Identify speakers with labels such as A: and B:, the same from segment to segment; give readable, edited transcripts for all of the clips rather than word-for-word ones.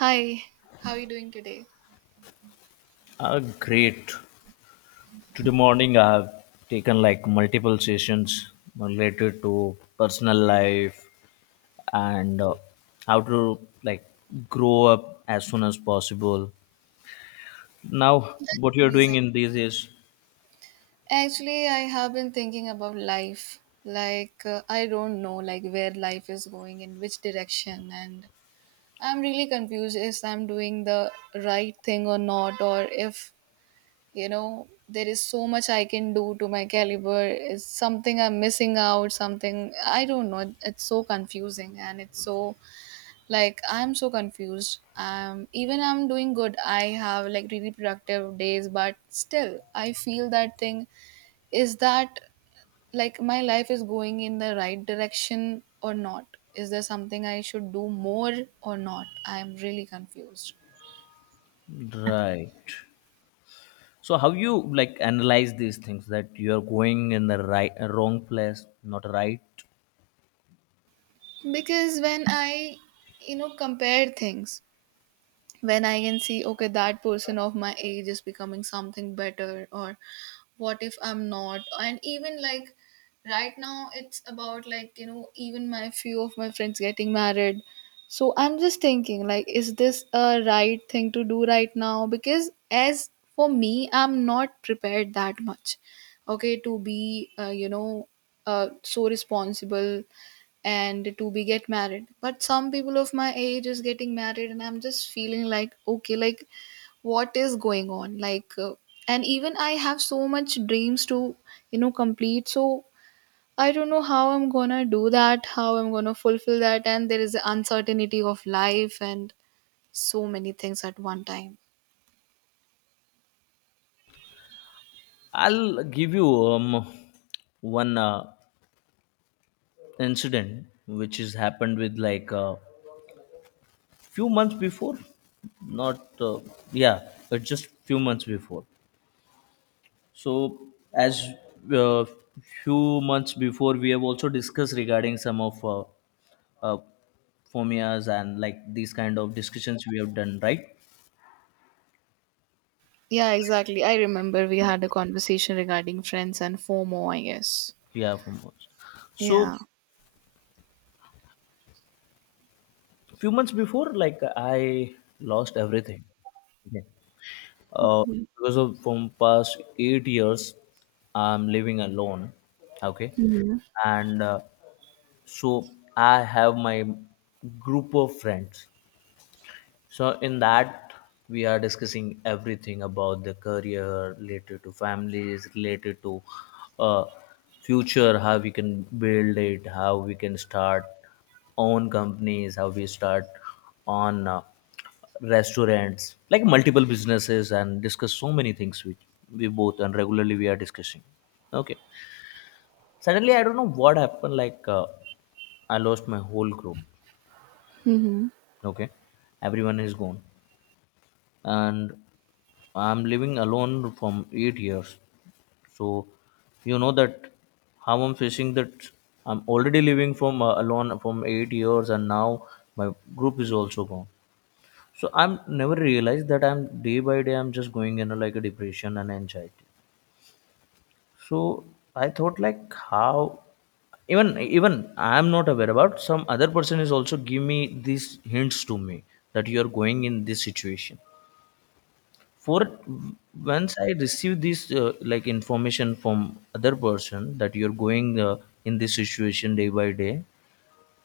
A: Hi, how are you doing today?
B: Great. Today morning I have taken like multiple sessions related to personal life and how to like grow up as soon as possible. Now, what you're doing
A: Amazing.
B: in these is
A: Actually, I have been thinking about life. Like, I don't know, like, where life is going, in which direction, and I'm really confused if I'm doing the right thing or not, or if, you know, there is so much I can do to my caliber. Is something I'm missing out, something I don't know. It's so confusing and it's so, like, I'm so confused. Even I'm doing good, I have like really productive days, but still I feel that thing is that, like, my life is going in the right direction or not. Is there something I should do more or not? I'm really confused.
B: right. So, how you like analyze these things that you're going in the right, wrong place, not right?
A: Because when I compare things, when I can see, okay, that person of my age is becoming something better, or what if I'm not? And even like right now, it's about, like, you know, even my few of my friends getting married. So I'm just thinking, like, is this a right thing to do right now? Because as for me, I'm not prepared that much, okay, to be, so responsible and to be get married. But some people of my age is getting married and I'm just feeling like, okay, like what is going on, like, and even I have so much dreams to complete. So I don't know how I'm gonna do that, how I'm gonna fulfill that, and there is the uncertainty of life and so many things at one time.
B: I'll give you one incident which has happened with like few months before, not yeah, but just few months before. So as uh, few months before we have also discussed regarding some of uh, phomias and like these kind of discussions we have done, right?
A: Yeah, exactly, I remember we had a conversation regarding friends and FOMO, I guess.
B: Yeah, phomias. So
A: Yeah.
B: few months before, like I lost everything. Okay. Uh,
A: Mm-hmm.
B: because of from past 8 years, I'm living alone. Okay, and so I have my group of friends, so in that we are discussing everything about the career, related to families, related to uh, future, how we can build it, how we can start own companies, how we start on restaurants, like multiple businesses, and discuss so many things which we both and regularly we are discussing. Okay, suddenly I don't know what happened, like I lost my whole group.
A: Mm-hmm.
B: Okay, everyone is gone, and I'm living alone from 8 years. So you know that how I'm facing that. I'm already living from alone from 8 years, and now my group is also gone. So I'm never realized that I'm day by day I'm just going in a, like a depression and anxiety. So I thought like how, even I'm not aware about, some other person is also give me these hints to me that you are going in this situation. For once I receive this like information from other person that you're going in this situation day by day,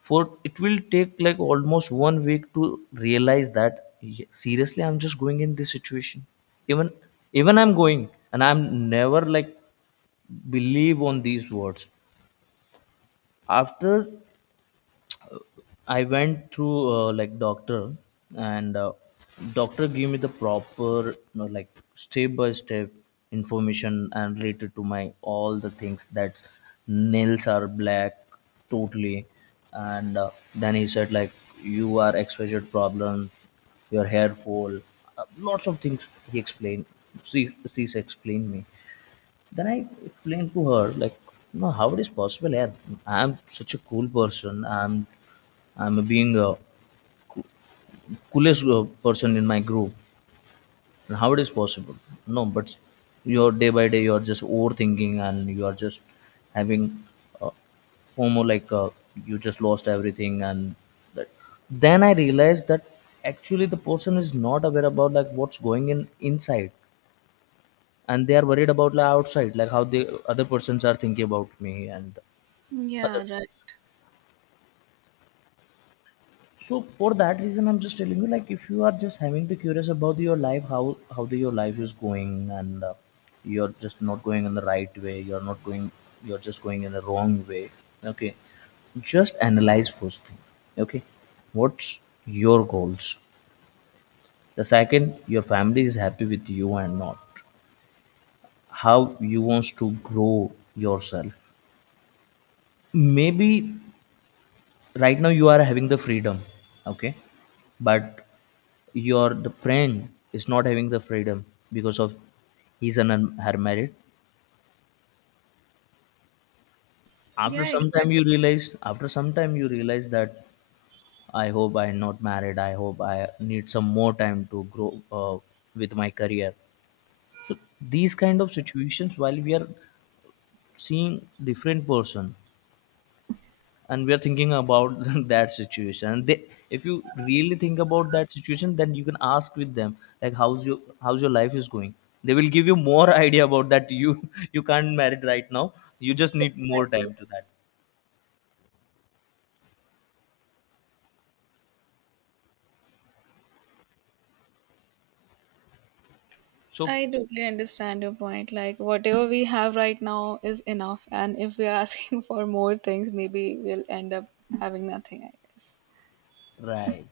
B: for it will take like almost 1 week to realize that, "Yeah, seriously I'm just going in this situation. Even I'm going, and I'm never like believe on these words." After I went through like doctor, and doctor gave me the proper, you know, like step by step information and related to my all the things that nails are black totally, and then he said like, you are exposure problem, your hair fall, lots of things he explained. She's explained me, then I explained to her like, no, how it is possible? Yeah, I'm such a cool person. I'm being a coolest person in my group. And how it is possible? No, but you're day by day, you're just overthinking and you are just having uh, FOMO, like you just lost everything. And that. Then I realized that actually the person is not aware about like what's going in inside, and they are worried about like outside, like how the other persons are thinking about me and other.
A: Yeah, right.
B: So for that reason, I'm just telling you, like if you are just having the curious about your life, how the, your life is going, and you're just not going in the right way, you're not going, you're just going in the wrong way. Okay, just analyze first thing. Okay, what's your goals? The second, your family is happy with you and not, how you wants to grow yourself. Maybe right now you are having the freedom, okay, but your the friend is not having the freedom because of his and her married. After
A: Yeah.
B: some time you realize, after some time you realize that I hope I am not married, I hope I need some more time to grow with my career. So these kind of situations while we are seeing different person, and we are thinking about that situation, and they, if you really think about that situation then you can ask with them like, how's your life is going. They will give you more idea about that you you can't marry right now, you just need more time to that. So
A: I totally understand your point. Like, whatever we have right now is enough. And if we are asking for more things, maybe we'll end up having nothing, I guess.
B: right.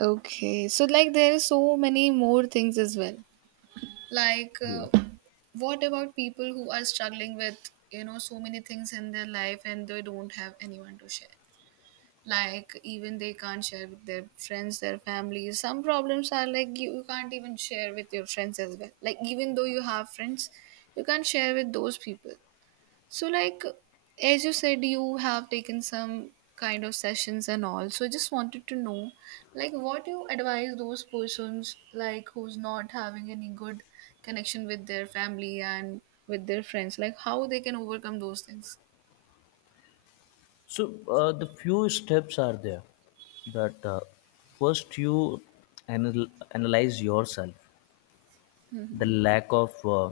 A: Okay. So, like, there are so many more things as well. Like,
B: Yeah.
A: what about people who are struggling with, so many things in their life and they don't have anyone to share? Like, even they can't share with their friends, their families. Some problems are, like, you can't even share with your friends as well. Like, even though you have friends, you can't share with those people. So, like, as you said, you have taken some kind of sessions and all, so I just wanted to know, like, what you advise those persons, like, who's not having any good connection with their family and with their friends, like, how they can overcome those things.
B: So the few steps are there, that first you anal- analyze yourself, the lack of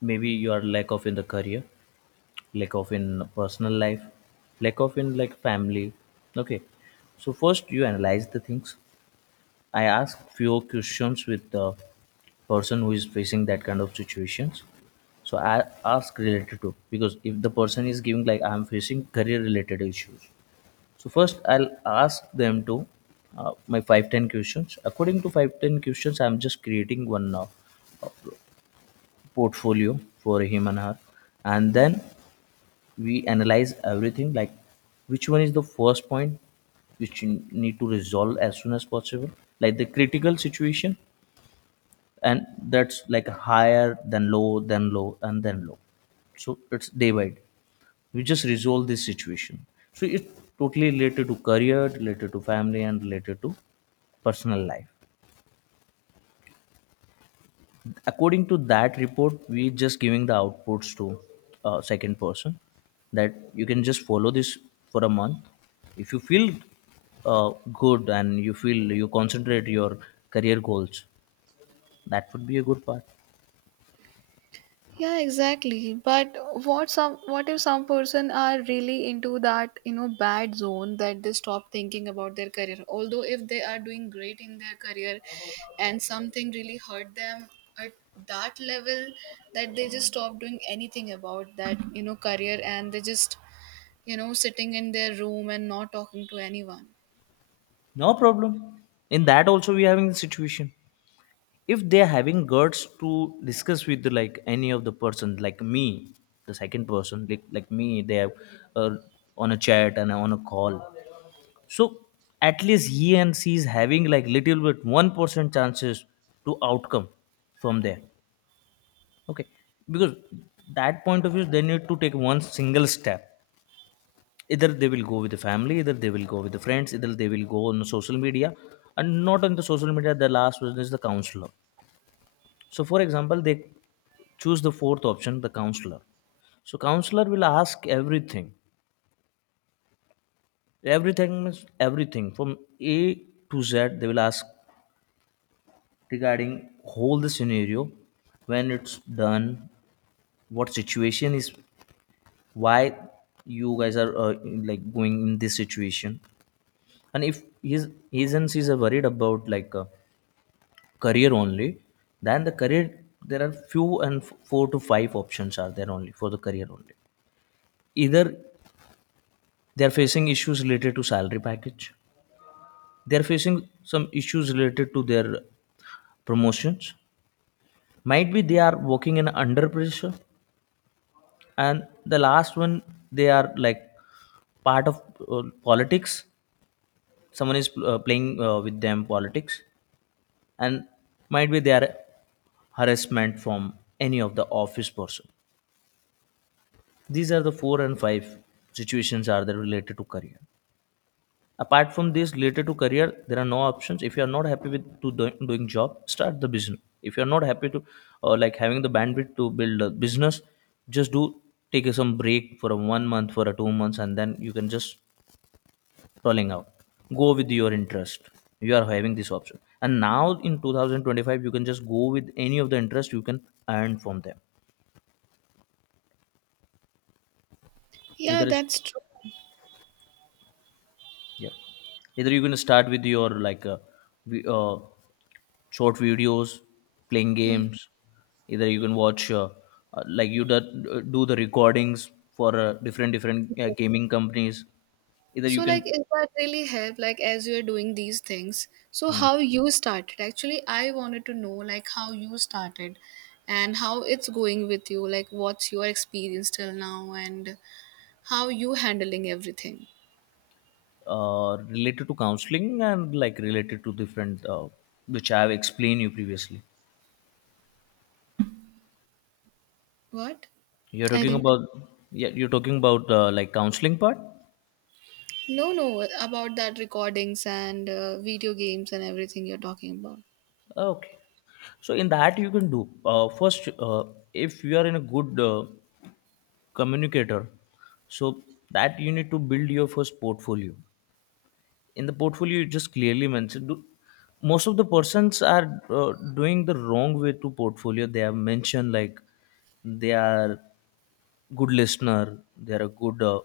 B: maybe your lack of in the career, lack of in personal life, lack of in like family, okay. So first you analyze the things. I ask few questions with the person who is facing that kind of situations. So I ask related to, because if the person is giving like I'm facing career related issues, so first I'll ask them to my 5-10 questions. According to 5-10 questions, I'm just creating one portfolio for him and her, and then we analyze everything, like which one is the first point which you need to resolve as soon as possible, like the critical situation. And that's like higher than low, then low and then low. So it's day by day, we just resolve this situation. So it's totally related to career, related to family, and related to personal life. According to that report, we just giving the outputs to second person, that you can just follow this for a month. If you feel good and you feel you concentrate your career goals, that would be a good part.
A: Yeah, exactly. But what if some person are really into that, bad zone that they stop thinking about their career. Although if they are doing great in their career and something really hurt them at that level that they just stop doing anything about that, career, and they just, sitting in their room and not talking to anyone.
B: No problem. In that also we are having the situation. If they're having guts to discuss with like any of the person like me, the second person like me, they have uh, on a chat and on a call. So at least he and she is having like little bit 1% chances to outcome from there. Okay, because that point of view they need to take one single step. Either they will go with the family, either they will go with the friends, either they will go on social media, and not on the social media. The last one is the counselor. So for example, they choose the fourth option, the counselor. So counselor will ask everything. Everything means everything from A to Z. They will ask regarding whole the scenario, when it's done, what situation is, why you guys are like going in this situation. And if his and she's are worried about like career only, then the career, there are few and four to five options are there only for the career only. Either they are facing issues related to salary package, they are facing some issues related to their promotions, might be they are working in under pressure, and the last one, they are like part of politics, someone is playing with them politics, and might be they are harassment from any of the office person. These are the four and five situations are there related to career. Apart from this related to career there are no options. If you are not happy with doing job, start the business. If you are not happy to like having the bandwidth to build a business, just do, take a some break for a 1 month, for a 2 months, and then you can just scrolling out, go with your interest. You are having this option, and now in 2025 you can just go with any of the interest, you can earn from them.
A: Yeah,
B: Either is,
A: that's true.
B: yeah, either you're going to start with your like vi- uh, short videos, playing
A: Hmm.
B: games, either you can watch like do the recordings for different different gaming companies, either you
A: So, like,
B: can.
A: is that really help, like, as you're doing these things? So
B: Hmm.
A: how you started? Actually, I wanted to know, like, how you started and how it's going with you, like, what's your experience till now and how you handling everything.
B: Related to counseling and like related to different which I have explained you previously.
A: What?
B: You're
A: I
B: talking
A: didn't.
B: about, yeah, you're talking about like counseling part.
A: No, no, about that recordings and video games and everything you're talking about.
B: Okay, so in that you can do first, if you are in a good communicator, so that you need to build your first portfolio. In the portfolio, you just clearly mention. Do, most of the persons are doing the wrong way to portfolio. They have mentioned like they are good listener, they are a good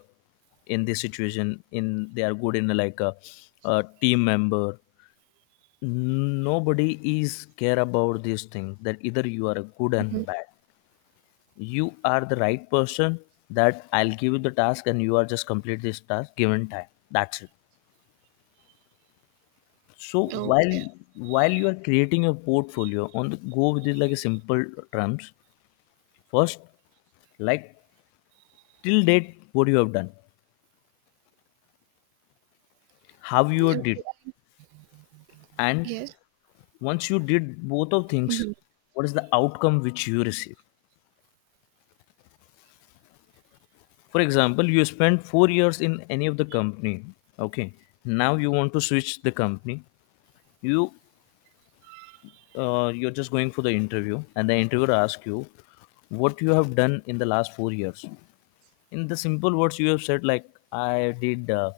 B: in this situation in they are good in like a team member. Nobody is care about this thing, that either you are a good and
A: Mhm.
B: bad, you are the right person, that I'll give you the task and you are just complete this task given time, that's it. So while
A: Okay.
B: while you are creating your portfolio, on the go with it like a simple terms, first, like till date what you have done, how you
A: Okay.
B: did, and
A: Yes.
B: once you did both of things,
A: Mhm.
B: what is the outcome which you receive. For example, you spent 4 years in any of the company, okay, now you want to switch the company. You you're just going for the interview and the interviewer asks you what you have done in the last 4 years. In the simple words, you have said like I did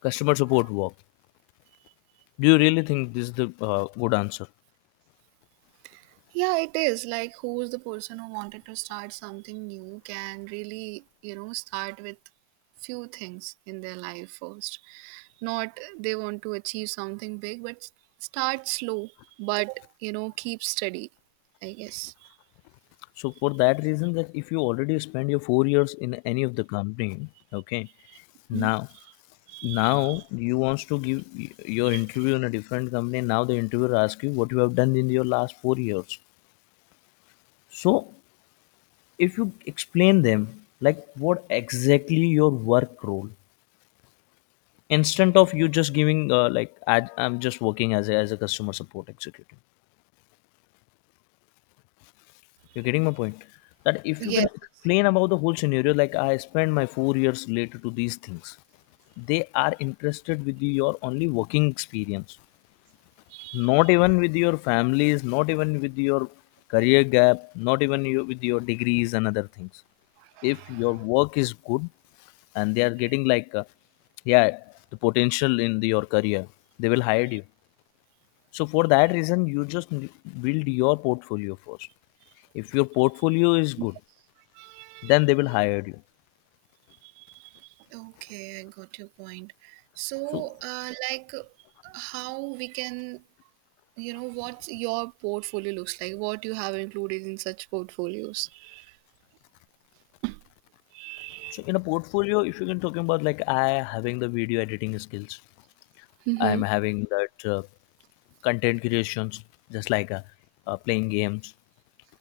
B: customer support work. Do you really think this is the good answer?
A: Yeah, it is. Like, who's the person who wanted to start something new can really, start with few things in their life first. Not they want to achieve something big, but start slow, but, keep steady, I guess.
B: So for that reason, that if you already spend your 4 years in any of the company, okay,
A: Hmm?
B: now now you wants to give your interview in a different company. Now the interviewer asks you what you have done in your last 4 years. So if you explain them like what exactly your work role, instead of you just giving like I'm just working as a customer support executive. You're getting my point? That if you
A: Yes.
B: can
A: Yes.
B: explain about the whole scenario, like I spent my 4 years related to these things, they are interested with your only working experience, not even with your families, not even with your career gap, not even you, with your degrees and other things. If your work is good and they are getting like, yeah, the potential in the, your career, they will hire you. So for that reason, you just build your portfolio first. If your portfolio is good, then they will hire you.
A: Okay, I got your point.
B: So
A: So, like, how we can, what your portfolio looks like, what you have included in such portfolios.
B: so in a portfolio, if you can talking about like I having the video editing skills, I
A: Mm-hmm.
B: am having that content creations, just like playing games,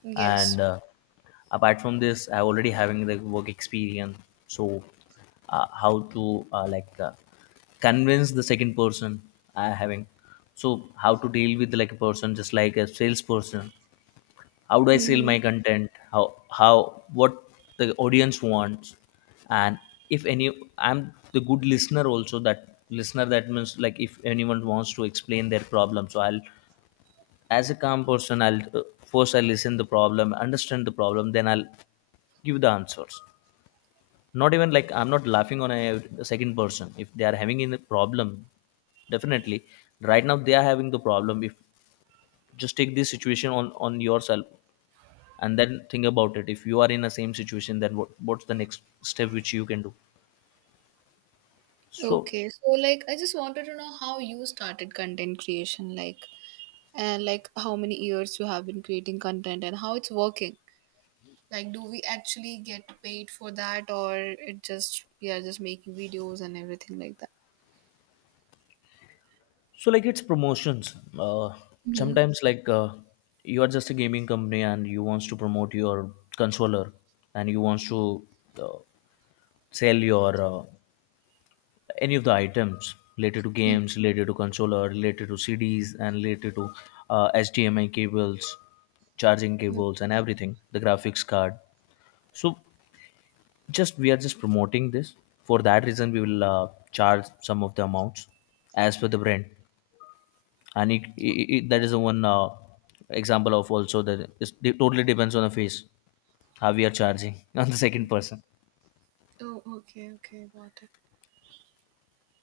A: Yes.
B: and apart from this, I already having the work experience. So how to like convince the second person. I having, so how to deal with like a person just like a salesperson. How do I sell
A: Mm-hmm.
B: my content? How what the audience wants. And if any, I'm the good listener also, that listener that means like if anyone wants to explain their problem, so I'll, as a calm person, I'll first I listen the problem, understand the problem, then I'll give the answers. Not even like I'm not laughing on a second person if they are having in a problem. Definitely right now they are having the problem. If just take this situation on yourself and then think about it, if you are in the same situation, then what's the next step which you can do. So
A: Okay, so, like, I just wanted to know how you started content creation, like, and like, how many years you have been creating content and how it's working. Like, do we actually get paid for that, or it just we are just making videos and everything like that?
B: so like it's promotions.
A: Mm-hmm.
B: Sometimes like you are just a gaming company and you wants to promote your controller, and you wants to uh, sell your any of the items related to games, related to controller, related to CDs, and related to HDMI cables, charging
A: Mm-hmm.
B: cables, and everything. The graphics card. So just we are just promoting this. For that reason, we will charge some of the amounts as per the brand, and it that is the one example of also that it totally depends on the face how we are charging on the second person.
A: Oh, okay, okay, got it.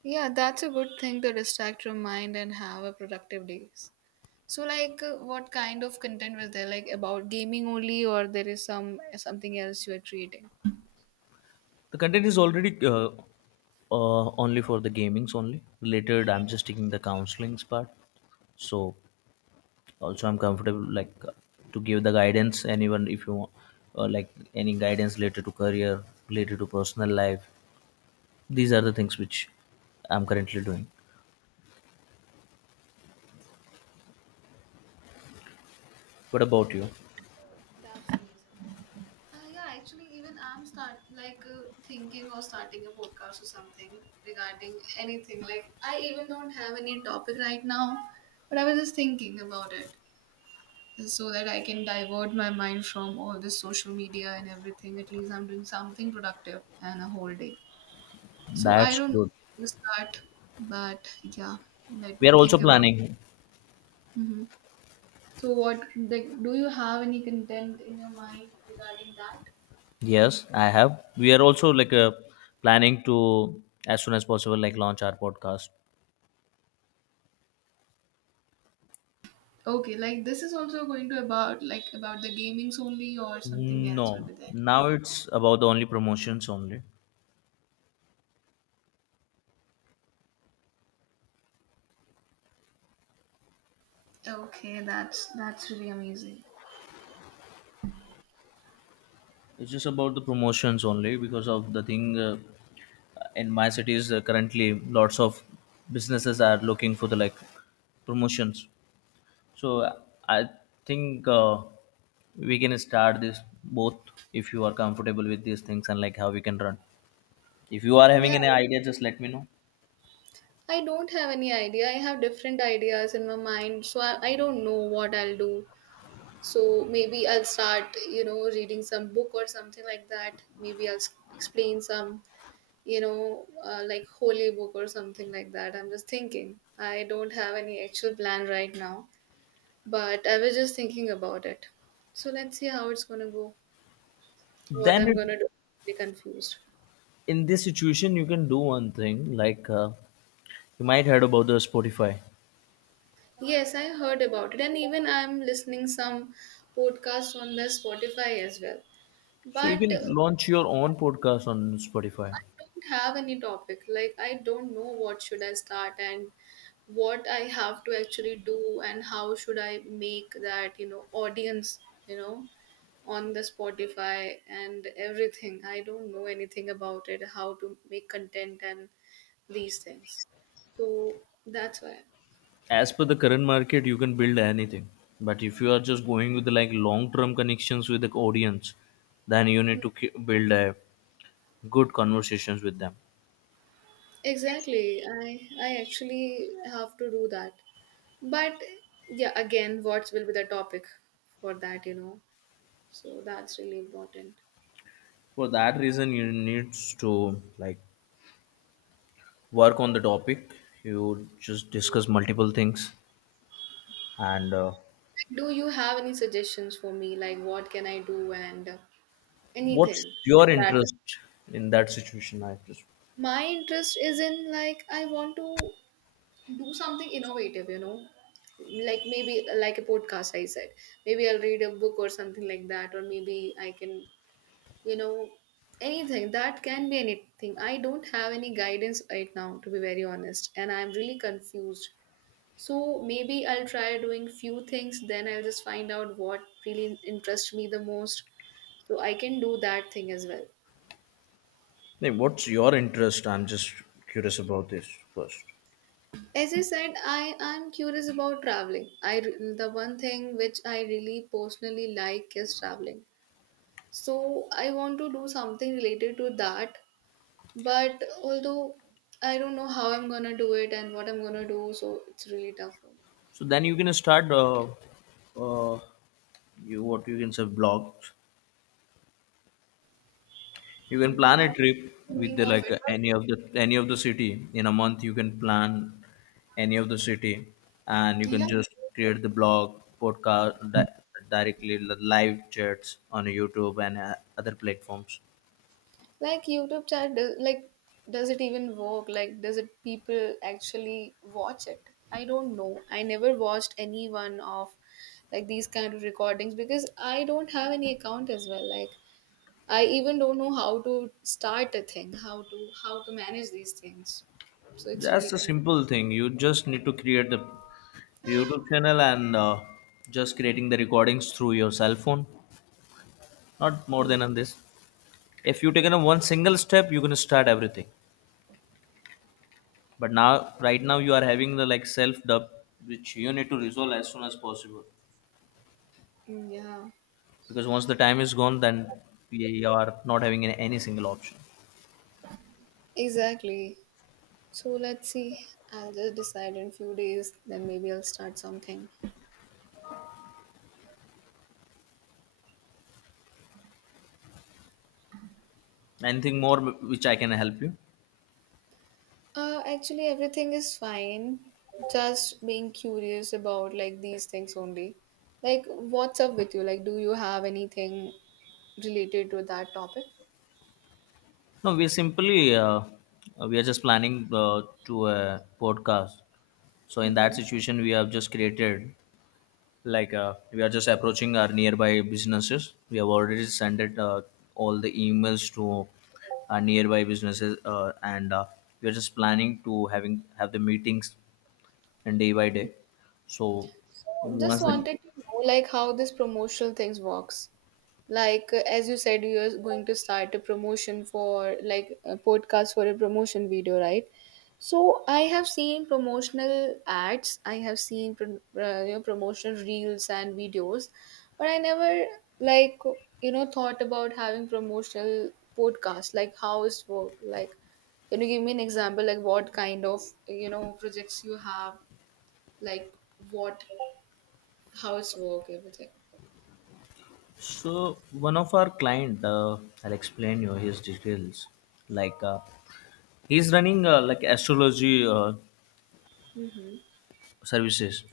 A: Yeah, that's a good thing to distract your mind and have a productive days. So, like, what kind of content was there? Like, about gaming only, or there is something else you are creating?
B: The content is already only for the gamings only related. I'm just taking the counselings part. So also I'm comfortable like to give the guidance anyone if you want like any guidance related to career, related to personal life. These are the things which I'm currently doing. What about you?
A: That's amazing. Yeah, actually, even I'm start, like, thinking or starting a podcast or something regarding anything. Like, I even don't have any topic right now, but I was just thinking about it so that I can divert my mind from all this social media and everything. At least I'm doing something productive and a whole day. So I
B: That's
A: don't know
B: good,
A: where to start, but yeah, let
B: we
A: me
B: are also
A: think about.
B: planning.
A: Hmm. So what, like, do you have any content in your mind regarding that?
B: Yes, I have. We are also like planning to as soon as possible like launch our podcast.
A: Okay, like, this is also going to about, like, about the gamings only or something else will
B: No,
A: be there.
B: now it's about the only promotions only.
A: Okay, that's really amazing.
B: It's just about the promotions only because of the thing. In my cities currently lots of businesses are looking for the like promotions. So I think we can start this both if you are comfortable with these things, and like how we can run. If you are having
A: Yeah,
B: any idea, just let me know.
A: I don't have any idea. I have different ideas in my mind, so I don't know what I'll do. So maybe I'll start, reading some book or something like that. Maybe I'll explain some, like, holy book or something like that. I'm just thinking. I don't have any actual plan right now. But I was just thinking about it. So let's see how it's gonna go. What
B: Then
A: I'm
B: it
A: gonna do. Be confused.
B: in this situation, you can do one thing, like you might heard about the Spotify.
A: Yes, I heard about it, and even I'm listening some podcast on the Spotify as well.
B: So you
A: But
B: can launch your own podcast on Spotify.
A: I don't have any topic. Like, I don't know what should I start and what I have to actually do and how should I make that, audience, you know, on the Spotify and everything. I don't know anything about it, how to make content and these things. So that's why.
B: As per the current market, you can build anything. But if you are just going with like long term connections with the audience, then you need to build a good conversations with them.
A: Exactly. I actually have to do that. But yeah, again, what will be the topic for that, you know? So that's really important.
B: For that reason, you need to like work on the topic. You just discuss multiple things, and
A: Do you have any suggestions for me, like, what can I do and
B: what's
A: anything
B: your
A: that
B: interest? In that situation, I just.
A: my interest is in? Like, I want to do something innovative, like, maybe like a podcast. I said maybe I'll read a book or something like that, or maybe I can, you know, anything that can be anything. I don't have any guidance right now, to be very honest, and I'm really confused. So maybe I'll try doing few things, then I'll just find out what really interests me the most, so I can do that thing as well.
B: Hey, what's your interest? I'm just curious about this first.
A: As I said, I am curious about traveling. The one thing which I really personally like is traveling. So I want to do something related to that, but although I don't know how I'm gonna do it and what I'm gonna do, so it's really tough for
B: So then you can start. Uh, you what you can say blogs. You
A: me.
B: can
A: Yeah,
B: plan
A: I was
B: a trip with
A: thinking
B: the
A: of
B: like
A: it, but
B: any of the city in a month. You can plan any of the city, and you
A: yeah.
B: can just create the blog, podcast, directly live chats on YouTube and other platforms.
A: Like, YouTube chat, like, does it even work? Like, does it people actually watch it? I don't know. I never watched any one of, like, these kind of recordings because I don't have any account as well. Like, I even don't know how to start a thing, how to manage these things. So it's really,
B: That's a
A: yeah,
B: simple thing. You just need to create the YouTube channel and just creating the recordings through your cell phone. Not more than on
A: confusing.
B: this. If you taken a one single step, you can start everything. But now, right now, you are having the like self dub, which you need to resolve as soon as possible.
A: Mm, yeah,
B: Because once the time is gone, then you are not having any single option.
A: exactly. So let's see. I'll just decide in few days. Then maybe I'll start something.
B: Anything more which I can help you?
A: Actually, everything is fine. Just being curious about like these things only. Like, what's up with you? Like, do you have anything related to that topic?
B: No, we simply we are just planning to a podcast. So in that
A: Mm-hmm.
B: situation, we have just created like we are just approaching our nearby businesses. We have already sent it all the emails to our nearby businesses, and we are just planning to having have the meetings and day by day. So
A: So, just
B: once the
A: wanted to know, like, how this promotional things works. Like, as you said, you're going to start a promotion for, like, a podcast for a promotion video, right? So I have seen promotional ads, I have seen promotional reels and videos, but I never, like, thought about having promotional podcast, like, how it's work, like, can you give me an example, like, what kind of projects you have, like, what, how it's work, everything.
B: so one of our client, I'll explain you his details. Like he's running like astrology
A: Mm-hmm.
B: services.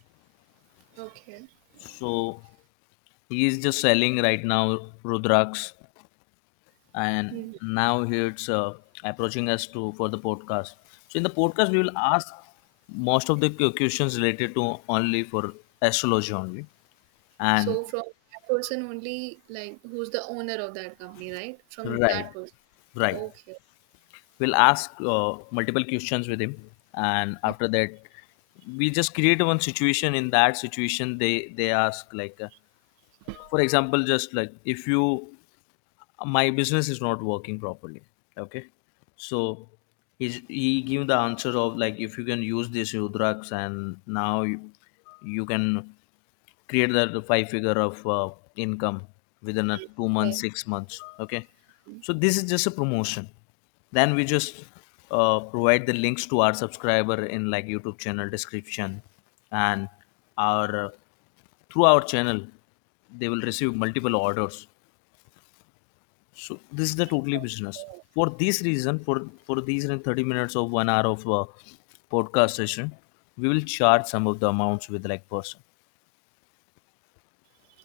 A: Okay.
B: So he is just selling right now rudraksh, and now he's approaching us to for the podcast. So in the podcast, we will ask most of the questions related to only for astrology only. And
A: So from that person only, like, who's the owner of that company, right? From
B: right,
A: that person.
B: right,
A: Okay.
B: we'll ask multiple questions with him, and after that we just create one situation. In that situation, they ask like for example just like if you, my business is not working properly, okay. So he's, he give the answer of like if you can use this rudraks, and now you can create that 5 figure of income within a 2 months
A: Yes.
B: 6 months, okay. So this is just a promotion. Then we just provide the links to our subscriber in like YouTube channel description, and our through our channel, they will receive multiple orders. So this is the totally business. For this reason, for these 30 minutes of 1 hour of podcast session, we will charge some of the amounts with like person.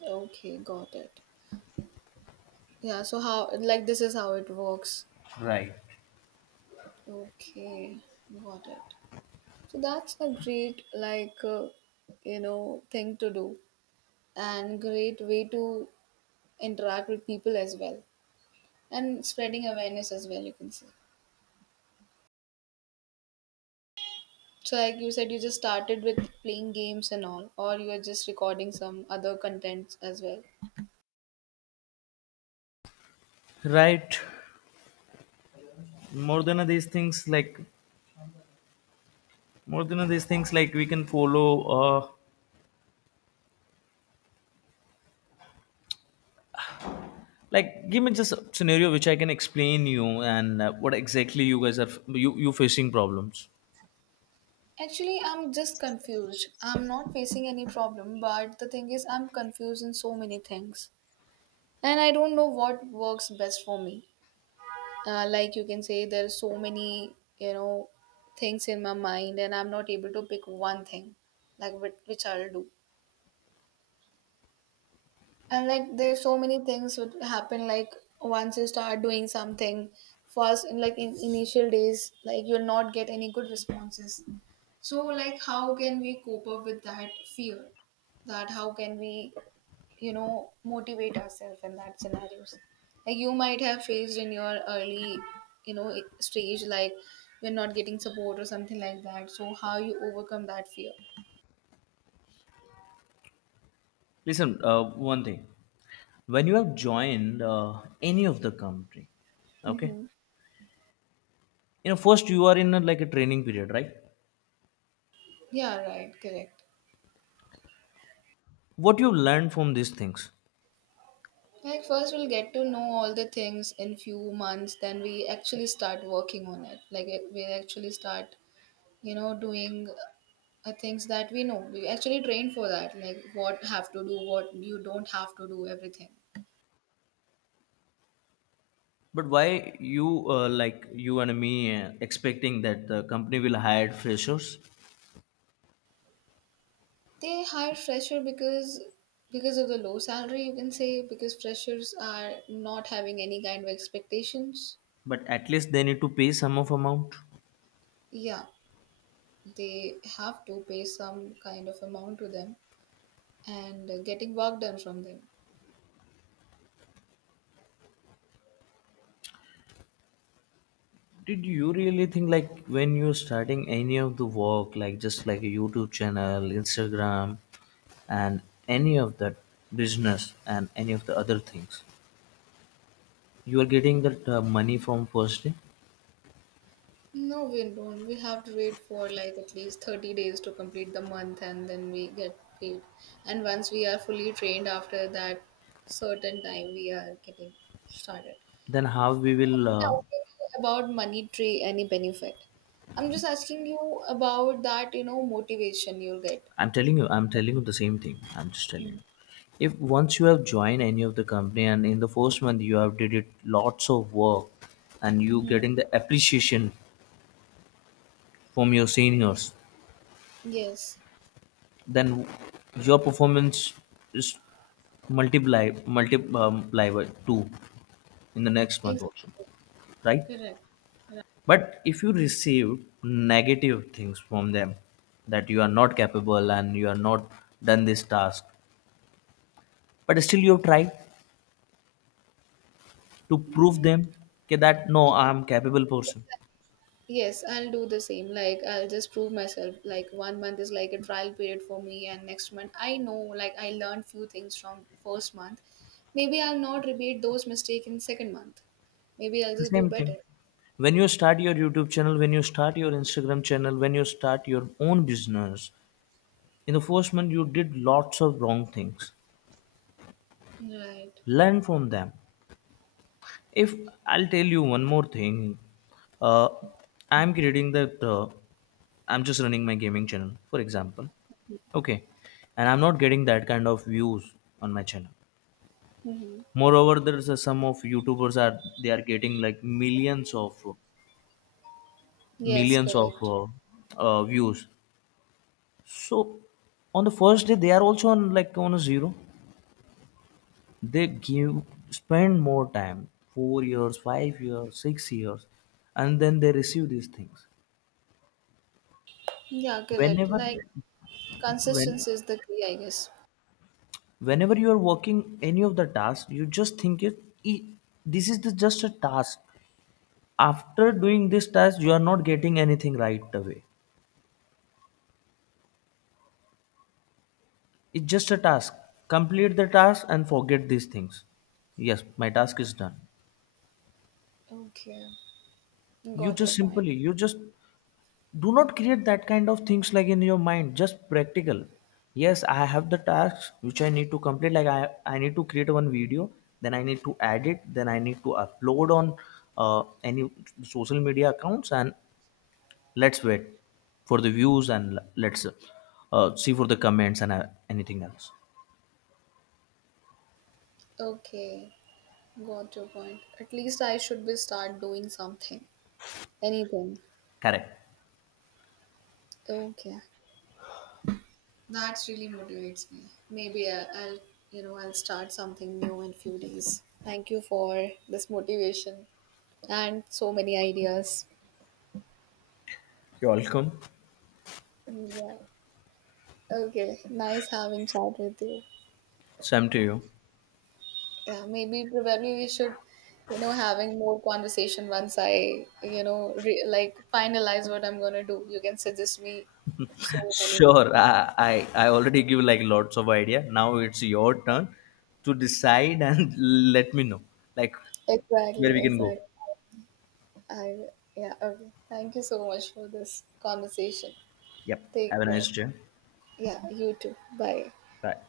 A: Okay, got it. Yeah, so how, like, this is how it works.
B: Right,
A: Okay, got it. So that's a great, like, thing to do and great way to interact with people as well and spreading awareness as well, you can say. So, like, you said you just started with playing games and all, or you are just recording some other contents as well.
B: right. More than these things like more than these things like we can follow uh like give me just a scenario which I can explain you, and what exactly you guys are you you facing problems.
A: Actually, I'm just confused. I'm not facing any problem, but the thing is, I'm confused in so many things. And I don't know what works best for me. Like, you can say, there are so many, things in my mind, and I'm not able to pick one thing, like, which I'll do. And like, there's so many things would happen, like, once you start doing something first, in like, in initial days, like, you'll not get any good responses. So, like, how can we cope up with that fear? That how can we, motivate ourselves in that scenarios? Like, you might have faced in your early, you know, stage, like, you're not getting support or something like that. So how you overcome that fear?
B: Listen, one thing, when you have joined any of the company, okay, you know first you are in a, like a training period, right?
A: Yeah, right, correct.
B: What you learn from these things?
A: Like, first we'll get to know all the things in few months, then we actually start working on it. Like, we actually start, doing things that we know. We actually train for that. Like, what have to do, what you don't have to do, everything.
B: But why you like you and me expecting that the company will hire freshers?
A: They hire fresher because of the low salary, you can say, because freshers are not having any kind of expectations.
B: But at least they need to pay some of amount.
A: Yeah, they have to pay some kind of amount to them and getting work done from them.
B: Did you really think like when you're starting any of the work, like just like a YouTube channel, Instagram, and any of that business and any of the other things, you are getting that money from first day?
A: No, we don't. We have to wait for like at least 30 days to complete the month and then we get paid. And once we are fully trained after that certain time, we are getting started.
B: Then how we
A: I'm not
B: will?
A: asking you about money tree, any benefit. I'm just asking you about that, motivation you'll get.
B: I'm telling you the same thing. I'm just telling
A: Hmm.
B: you. If once you have joined any of the company and in the first month you have did it lots of work and you
A: Hmm.
B: getting the appreciation from your seniors,
A: Yes,
B: then your performance is multiply by 2 in the next month
A: exactly.
B: also, right?
A: Correct.
B: But if you receive negative things from them, that you are not capable, and you are not done this task, but still you have tried to prove
A: Mm,
B: them, okay, that no, I am capable person.
A: yes, I'll do the same. Like, I'll just prove myself. Like, one month is like a trial period for me, and next month, I know, like, I learned few things from first month. Maybe I'll not repeat those mistakes in second month. Maybe I'll
B: The
A: just do
B: same thing
A: better.
B: when you start your YouTube channel, when you start your Instagram channel, when you start your own business, in the first month you did lots of wrong things.
A: Right.
B: Learn from them. If I'll tell you one more thing, uh, I'm creating that I'm just running my gaming channel, for example, okay. And I'm not getting that kind of views on my channel.
A: Mm-hmm.
B: Moreover, there's some of youtubers are they are getting like millions of
A: Yes,
B: millions of
A: correct.
B: uh, uh, views. So on the first day, they are also on like on a zero. They give spend more time, 4 years, 5 years, 6 years, and then they receive these things.
A: Yeah, correct.
B: whenever
A: Like,
B: when
A: consistency is the key, I guess.
B: whenever you are working any of the tasks, you just think it, this is the, just a task. After doing this task, you are not getting anything right away. It's just a task. Complete the task and forget these things. Yes, my task is done."
A: Okay,
B: You
A: got your
B: just
A: point.
B: simply, you just do not create that kind of things like in your mind, just practical. Yes, I have the tasks which I need to complete, like I need to create one video, then I need to edit, then I need to upload on any social media accounts, and let's wait for the views, and let's see for the comments, and anything else.
A: Okay, got your point. At least I should be start doing something, anything.
B: Correct.
A: Okay. That really motivates me. Maybe I'll start something new in few days. Thank you for this motivation and so many ideas.
B: You're welcome.
A: Yeah. Okay. Nice having chat with you.
B: Same to you.
A: Yeah. Maybe probably we should, having more conversation once I, like, finalize what I'm gonna do. You can suggest me so many things.
B: Sure, I already give like lots of idea. Now it's your turn to decide and let me know like where
A: Exactly.
B: we can go.
A: Exactly. I. Yeah. Okay. Thank you so much for this conversation.
B: Yep.
A: Take
B: Have a
A: care.
B: nice day.
A: Yeah, you too. Bye.
B: Bye.